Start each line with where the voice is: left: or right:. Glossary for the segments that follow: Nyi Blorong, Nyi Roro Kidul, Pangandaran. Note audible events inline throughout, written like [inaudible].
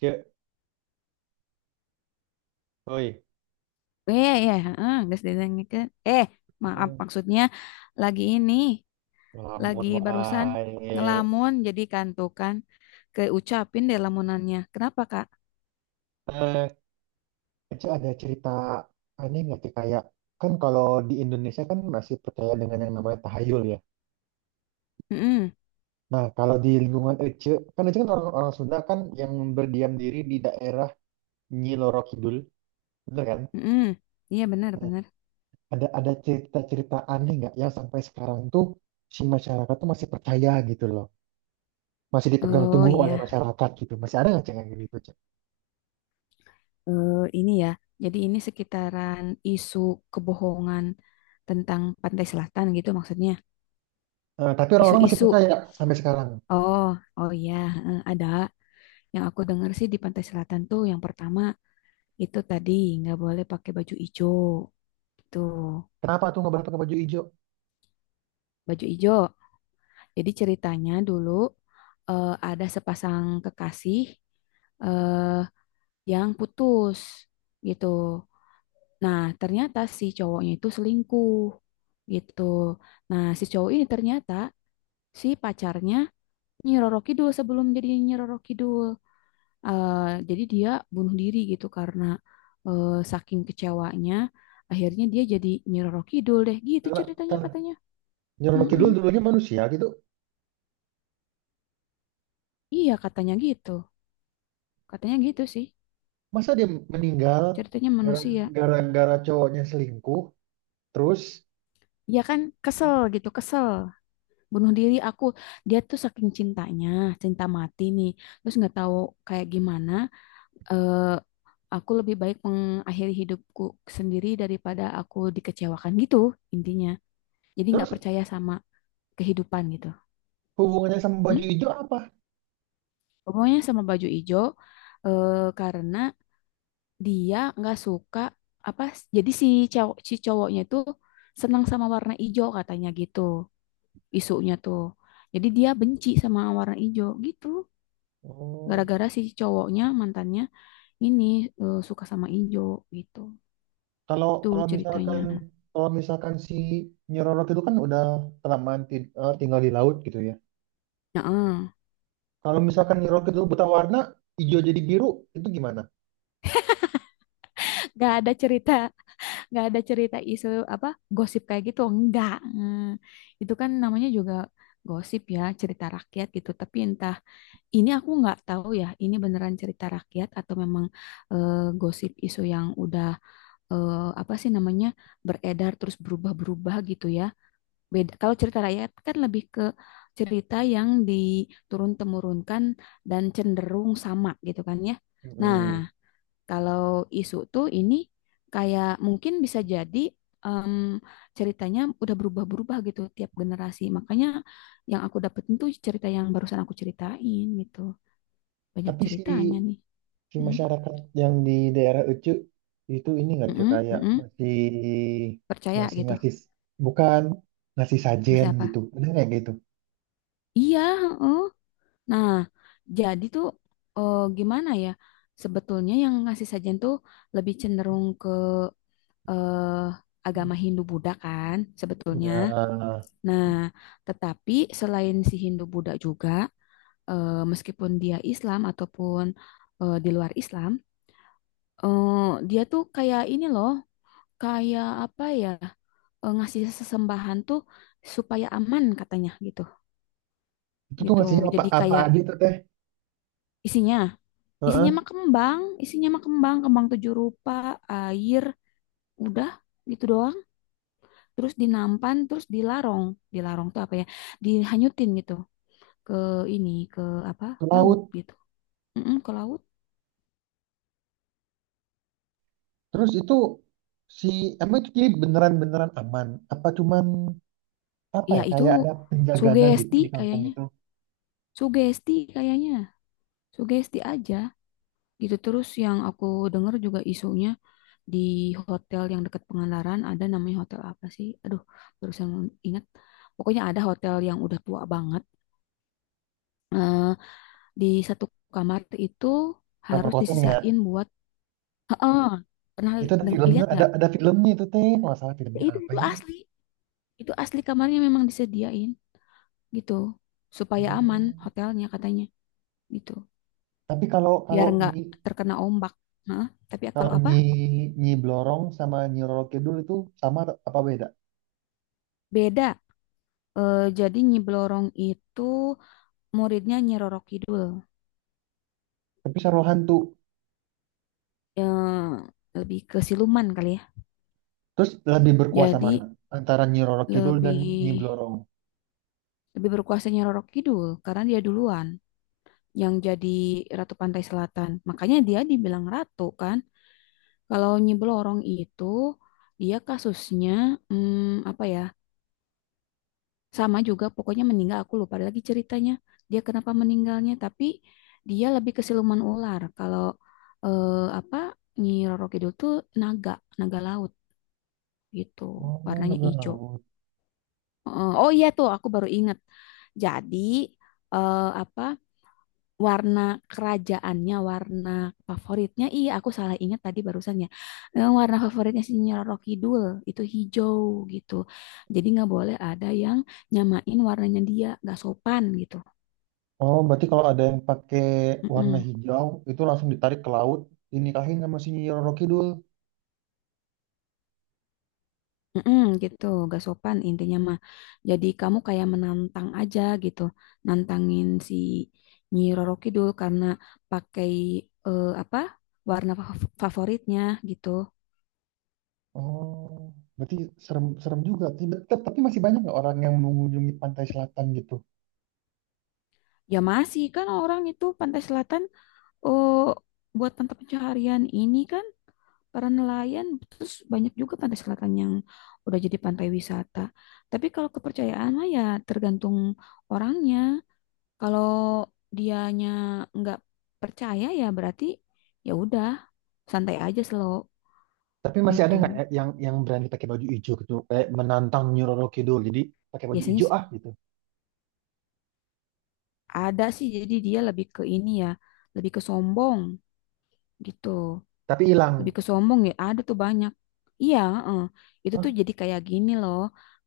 right: Cek, oi,
left: Iya, iya, iya, heeh, geus didenengkeun. Maaf,
right: Hmm,
left: maksudnya lagi ini, lagi
right: ngelamun
left: barusan
right: wae.
left: ngelamun jadi kantukan keucapin deh lamunannya. Kenapa, Kak?
right: Eh, Cek ada cerita aneh nggak sih kayak kan kalau di Indonesia kan masih percaya dengan yang namanya tahayul ya.
left: Heeh,
right: Nah kalau di lingkungan Ece kan orang-orang Sunda kan yang berdiam diri di daerah Nyi Loro Kidul, bener kan?
left: heeh. Iya, benar,
right: Nah,
left: benar.
right: ada cerita-cerita aneh nggak yang sampai sekarang tuh si masyarakat tuh masih percaya gitu loh, masih dipegang
left: Oh,
right: teguh oleh
left: iya.
right: masyarakat gitu, masih ada nggak Cek, yang gitu Cek?
left: Ini ya. Jadi ini sekitaran isu kebohongan tentang Pantai Selatan gitu maksudnya.
right: Tapi orang-orang masih
left: Isu-isu.
right: percaya sampai sekarang.
left: Oh, oh iya, heeh, ada. Yang aku dengar sih di Pantai Selatan tuh yang pertama itu tadi nggak boleh pakai baju hijau. Gitu.
right: Kenapa tuh nggak boleh pakai baju hijau?
left: Baju hijau. Jadi ceritanya dulu ada sepasang kekasih eh yang putus gitu. Nah, ternyata si cowoknya itu selingkuh gitu. Nah, si cowok ini ternyata si pacarnya Nyi Roro Kidul sebelum jadi Nyi Roro Kidul. Eh, jadi dia bunuh diri gitu karena eh, saking kecewanya, akhirnya dia jadi Nyi Roro Kidul deh, gitu
right: Karena
left: ceritanya
right: ter-
left: katanya.
right: Nyeroro
left: Mm-mm.
right: Kidul dulunya manusia gitu.
left: Iya katanya gitu sih,
right: Masa dia meninggal
left: ceritanya
right: gara-
left: manusia.
right: gara-gara cowoknya selingkuh? Terus
left: Ya kan kesel gitu, kesel, bunuh diri aku. Dia tuh saking cintanya, cinta mati nih, terus nggak tahu kayak gimana. eh aku lebih baik mengakhiri hidupku sendiri daripada aku dikecewakan gitu intinya. Jadi
right: terus
left: nggak percaya sama kehidupan gitu.
right: hubungannya sama
left: Hmm?
right: baju hijau apa?
left: Pokoknya sama baju ijo, eh, karena dia nggak suka apa, jadi si cowok si cowoknya itu senang sama warna ijo katanya gitu isunya tuh. Jadi dia benci sama warna ijo gitu.
right: Oh,
left: Gara-gara si cowoknya mantannya ini suka sama ijo gitu.
right: kalau
left: Itu ceritanya.
right: kalau misalkan si Nyeroro Kidul kan udah kelamaan tinggal di laut gitu ya.
left: Nah,
right: Kalau misalkan Nyeroro Kidul buta warna, hijau jadi biru, itu gimana?
left: nggak ada cerita, nggak ada cerita isu apa gosip kayak gitu. Enggak. Itu kan namanya juga gosip ya, cerita rakyat gitu. Tapi entah, ini aku nggak tahu ya, ini beneran cerita rakyat atau memang eh, gosip isu yang udah apa sih namanya, beredar terus berubah-berubah gitu ya. Beda. Kalau cerita rakyat kan lebih ke cerita yang diturun-temurunkan dan cenderung sama gitu kan ya. Nah,
right: Hmm.
left: kalau isu tuh ini kayak mungkin bisa jadi em, ceritanya udah berubah-berubah gitu tiap generasi. Makanya yang aku dapetin tuh cerita yang barusan aku ceritain gitu, banyak
right: Tapi si
left: ceritanya nih.
right: si
left: Hmm,
right: masyarakat yang di daerah Ucu itu ini nggak cuy
left: mm-mm,
right: kayak
left: mm-mm.
right: masih
left: Percaya
right: masih
left: gitu.
right: ngasih bukan ngasih sajen
left: Masih
right: gitu
left: apa?
right: bener nggak gitu
left: Iya, heeh. Nah, jadi tuh gimana ya? Sebetulnya yang ngasih sajian tuh lebih cenderung ke eh, agama Hindu-Buddha kan sebetulnya.
right: ya
left: Nah, tetapi selain si Hindu-Buddha juga, meskipun dia Islam ataupun di luar Islam, eh, dia tuh kayak ini loh, kayak apa ya? Ngasih sesembahan tuh supaya aman katanya gitu,
right: itu tuh
left: gitu
right: ngasihnya apa
left: jadi
right: apa
left: kayak
right: aja tuh teh
left: isinya, isinya
right: Heeh,
left: mah kembang, isinya mah kembang, kembang tujuh rupa, air, udah, gitu doang, terus dinampan terus dilarong, dilarong tuh apa ya, dihanyutin gitu ke ini, ke apa,
right: ke
left: laut
right: laut
left: gitu. Mm-mm, ke laut.
right: terus itu si emang itu jadi beneran beneran aman apa cuman apa
left: Ya
right: ya
left: itu
right: kayak ada penjagana gitu
left: sugesti
right: di kampung
left: kayaknya,
right: itu
left: sugesti kayaknya, sugesti aja gitu. Terus yang aku dengar juga isunya di hotel yang dekat Pangandaran, ada namanya hotel apa sih? Aduh, barusan ingat. Pokoknya ada hotel yang udah tua banget. Eh, di satu kamar itu
right: kamar
left: harus
right: kosongnya
left: disisain buat, heeh. Pernah
right: itu ada filmnya
left: lihat
right: ada
left: nggak?
right: ada filmnya itu teh nggak salah
left: Ya
right: filmnya apa
left: itu
right: ya
left: asli. Itu asli kamarnya memang disediain gitu. Supaya aman
right: Hmm.
left: hotelnya katanya gitu.
right: Tapi kalau
left: Biar
right: kalau
left: nggak
right: ini
left: terkena ombak. Hah? Tapi kalau
right: kalau
left: apa?
right: Nyi Nyi Blorong sama Nyi Roro Kidul itu sama apa beda?
left: Beda. Jadi Nyi Blorong itu muridnya Nyi Roro Kidul.
right: Tapi Saruhan hantu.
left: Yang lebih ke siluman kali ya.
right: Terus lebih berkuasa mana?
left: Jadi
right: Antara Nyi Roro Kidul dan Nyi
left: lebih,
right: Blorong.
left: lebih berkuasanya Roro Kidul karena dia duluan yang jadi Ratu Pantai Selatan. Makanya dia dibilang ratu kan. Kalau Nyi Blorong itu dia kasusnya, hmm, apa ya? Sama juga pokoknya meninggal, aku lupa lagi ceritanya. Dia kenapa meninggalnya, tapi dia lebih ke siluman ular. Kalau eh, apa, Nyi Roro Kidul tuh naga, naga laut gitu.
right: Oh,
left: Warnanya
right: naga
left: hijau.
right: laut.
left: Heeh. Oh iya tuh, aku baru ingat. Jadi apa, warna kerajaannya, warna favoritnya? Iya, aku salah ingat tadi barusan ya. Warna favoritnya si Roro Kidul itu hijau gitu. Jadi nggak boleh ada yang nyamain warnanya dia, nggak sopan gitu.
right: Oh, berarti kalau ada yang pakai warna
left: Mm-mm.
right: hijau, itu langsung ditarik ke laut, dinikahin sama si Nyi Roro Kidul.
left: Mm-mm, gitu, gak sopan intinya mah. Jadi kamu kayak menantang aja gitu, nantangin si Nyi Roro Kidul karena pakai apa, warna favoritnya gitu.
right: Oh, berarti serem, serem juga. Tidak, tapi masih banyak nggak orang yang mengunjungi pantai selatan gitu?
left: Ya masih kan orang itu Pantai Selatan, oh buat mata pencaharian ini kan para nelayan, terus banyak juga Pantai Selatan yang udah jadi pantai wisata. Tapi kalau kepercayaan mah ya tergantung orangnya. Kalau dianya nggak percaya ya berarti ya udah, santai aja, slow
right: Tapi masih ada nggak
left: gitu.
right: ya yang berani pakai baju hijau gitu, kayak menantang Nyi Roro Kidul, jadi pakai baju
left: Biasanya
right: hijau ah gitu.
left: ada sih, jadi dia lebih ke ini ya, lebih ke sombong gitu.
right: Tapi hilang.
left: Lebih ke sombong ya, ada tuh banyak. Iya, heeh. Itu tuh
right: Hah?
left: jadi kayak gini loh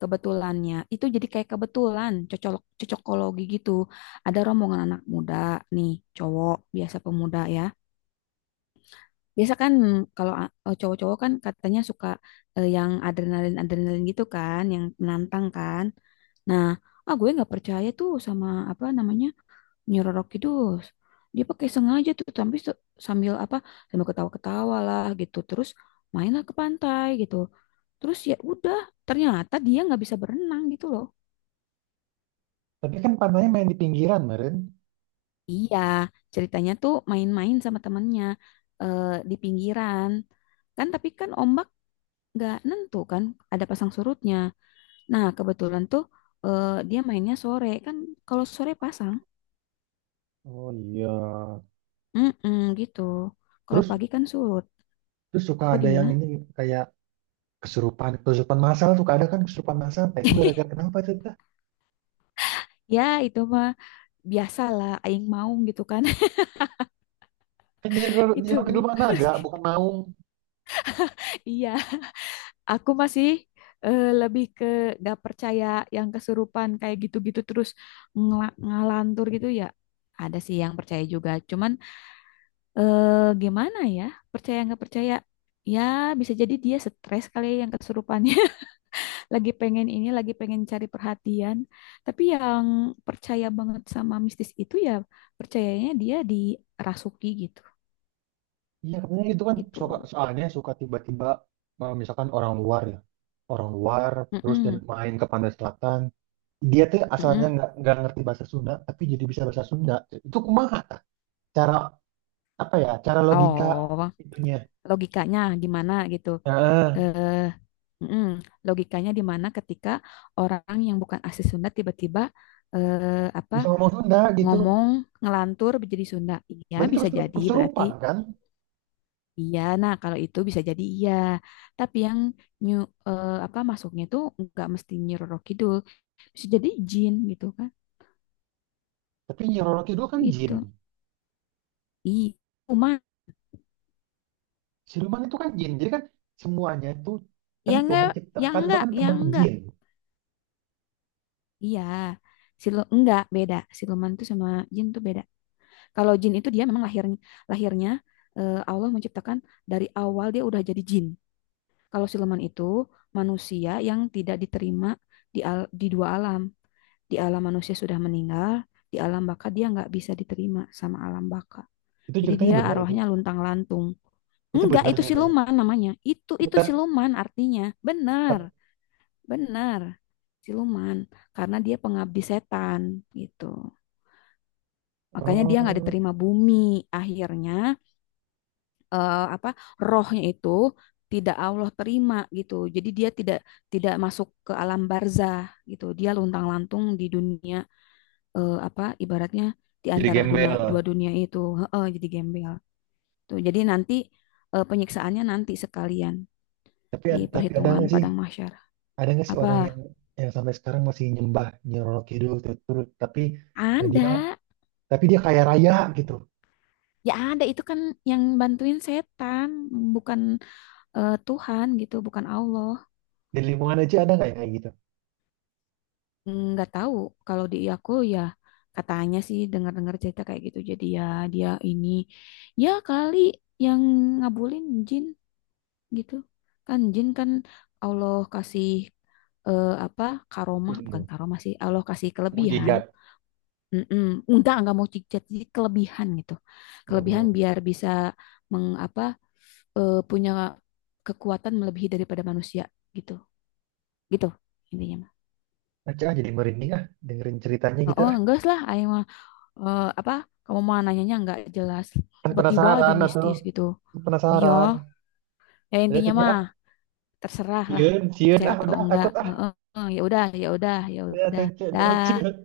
left: kebetulannya. Itu jadi kayak kebetulan cocok, cocokologi gitu. Ada rombongan anak muda nih, cowok biasa, pemuda ya. Biasa kan, mm, kalau cowok-cowok kan katanya suka yang adrenalin-adrenalin gitu kan, yang menantang kan. Nah, ah gue nggak percaya tuh sama apa namanya Nyeroro Kidul. Dia pakai sengaja tuh tapi sambil apa, sambil ketawa-ketawa lah gitu. Terus mainlah ke pantai gitu. Terus ya udah, ternyata dia nggak bisa berenang gitu loh.
right: Tapi kan pantainya main di pinggiran, Meren.
left: Iya, ceritanya tuh main-main sama temennya eh, di pinggiran. Kan tapi kan ombak nggak nentu kan, ada pasang surutnya. Nah, kebetulan tuh dia mainnya sore kan, kalau sore pasang,
right: Oh iya.
left: mm gitu. Kalau
right: Terus
left: pagi kan surut.
right: terus suka
left: Apa
right: ada yang
left: gimana?
right: ini kayak kesurupan, kesurupan masalah suka ada kan kesurupan masalah. Nah, itu gara-gara
left: [laughs]
right: kenapa itu kita?
left: Ya, itu mah biasalah aing maung gitu kan.
right: Kan
left: [laughs]
right: jadi
left: Itu.
right: kehidupan naga, bukan
left: [laughs]
right: maung.
left: Iya, aku masih lebih ke gak percaya yang kesurupan kayak gitu-gitu terus ngalantur gitu ya. Ada sih yang percaya juga. Cuman eh, gimana ya? Percaya nggak percaya? Ya bisa jadi dia stres kali ya yang kesurupannya. [laughs] Lagi pengen ini, lagi pengen cari perhatian. Tapi yang percaya banget sama mistis itu ya percayanya dia dirasuki gitu.
right: Iya katanya gitu kan.
left: Gitu.
right: Suka soalnya suka tiba-tiba misalkan orang luar ya, orang luar terus dan
left: Mm-mm,
right: main ke pantai selatan. Dia tuh asalnya
left: mm-mm.
right: nggak ngerti bahasa Sunda, tapi jadi bisa bahasa Sunda. Itu kumaha? Tah? Cara apa ya? Cara logika
left: Oh,
right: itunya.
left: logikanya gimana gitu?
right: Nah,
left: Eh, mm-mm. Logikanya di mana ketika orang yang bukan asli Sunda tiba-tiba apa,
right: bisa ngomong Sunda gitu.
left: ngomong, ngelantur menjadi Sunda. Iya,
right: Berarti itu
left: bisa jadi berarti
right: kesurupan kan?
left: iya. Nah, kalau itu bisa jadi iya. Tapi yang nyu, apa, masuknya tuh nggak mesti Nyi Roro Kidul. Bisa jadi jin gitu kan.
right: Tapi Nyi Roro Kidul kan jin.
left: Gitu. Iya. Cuma
right: Siluman itu kan jin. Jadi kan semuanya itu kan
left: ya enggak,
right: Tuhan
left: ya
right: ciptakan itu
left: enggak,
right: kan
left: ya
right: teman
left: enggak.
right: jin.
left: Iya. Enggak, beda. Siluman tuh sama jin tuh beda. Kalau jin itu dia memang lahirnya, lahirnya Allah menciptakan dari awal dia udah jadi jin. Kalau siluman itu manusia yang tidak diterima di, di dua alam. Di alam manusia sudah meninggal, di alam baka dia nggak bisa diterima sama alam baka.
right: Itu
left: Jadi
right: ceritanya
left: dia
right: benar itu.
left: arwahnya luntang-lantung.
right: Itu
left: Enggak,
right: benar
left: itu
right: ceritanya.
left: siluman namanya.
right: Ya,
left: Itu
right: tap,
left: siluman artinya. Benar,
right: tap,
left: benar. Siluman karena dia pengabdi setan gitu. Makanya dia nggak
right: oh,
left: diterima bumi. Akhirnya apa, rohnya itu tidak Allah terima gitu. Jadi dia tidak, tidak masuk ke alam barzah gitu. Dia luntang-lantung di dunia, apa, ibaratnya di
right: jadi
left: antara dunia, dua
right: gembel.
left: dunia itu. Heeh, jadi gembel. Tuh, jadi nanti penyiksaannya nanti sekalian
right: Tapi
left: di
right: tapi ada
left: perhitungan
right: nggak sih?
left: padang mahsyar.
right: Ada nggak sih orang
left: Apa?
right: yang sampai sekarang masih nyembah Nyi Roro Kidul terus tuh, tapi dia
left: Ada.
right: tapi dia kaya raya gitu.
left: Ya ada itu kan yang bantuin setan, bukan Tuhan gitu, bukan Allah.
right: Di lingkungan aja ada nggak yang kayak gitu?
left: Nggak tahu, kalau di aku ya katanya sih dengar-dengar cerita kayak gitu jadi ya dia ini ya kali yang ngabulin jin gitu kan, jin kan Allah kasih apa, karomah, bukan
right: Ilmu,
left: karomah sih, Allah kasih kelebihan.
right: mujizat.
left: Mm-mm. Enggak mau cicat, jadi kelebihan gitu. Kelebihan
right: Oh,
left: biar bisa mengapa punya kekuatan melebihi daripada manusia gitu. Gitu intinya mah.
right: aja ah, jadi merinding ah dengerin ceritanya
left: Oh,
right: gitu
left: oh,
right: ah.
left: enggak lah, ayo apa, kamu mau nanyanya nggak jelas,
right: Kan
left: tiba-tiba aja
right: penasaran atau
left: mistis gitu. Iya,
right: penasaran
left: ya
right: jadi
left: intinya
right: tanya
left: mah
right: ah
left: terserah lah,
right: sieun sieun
left: percaya
right: ah
left: atau
right: udah
left: enggak.
right: takut ah
left: Heeh, ya udah, ya udah, ya
right: ya
left: udah,
right: tanya
left: dah.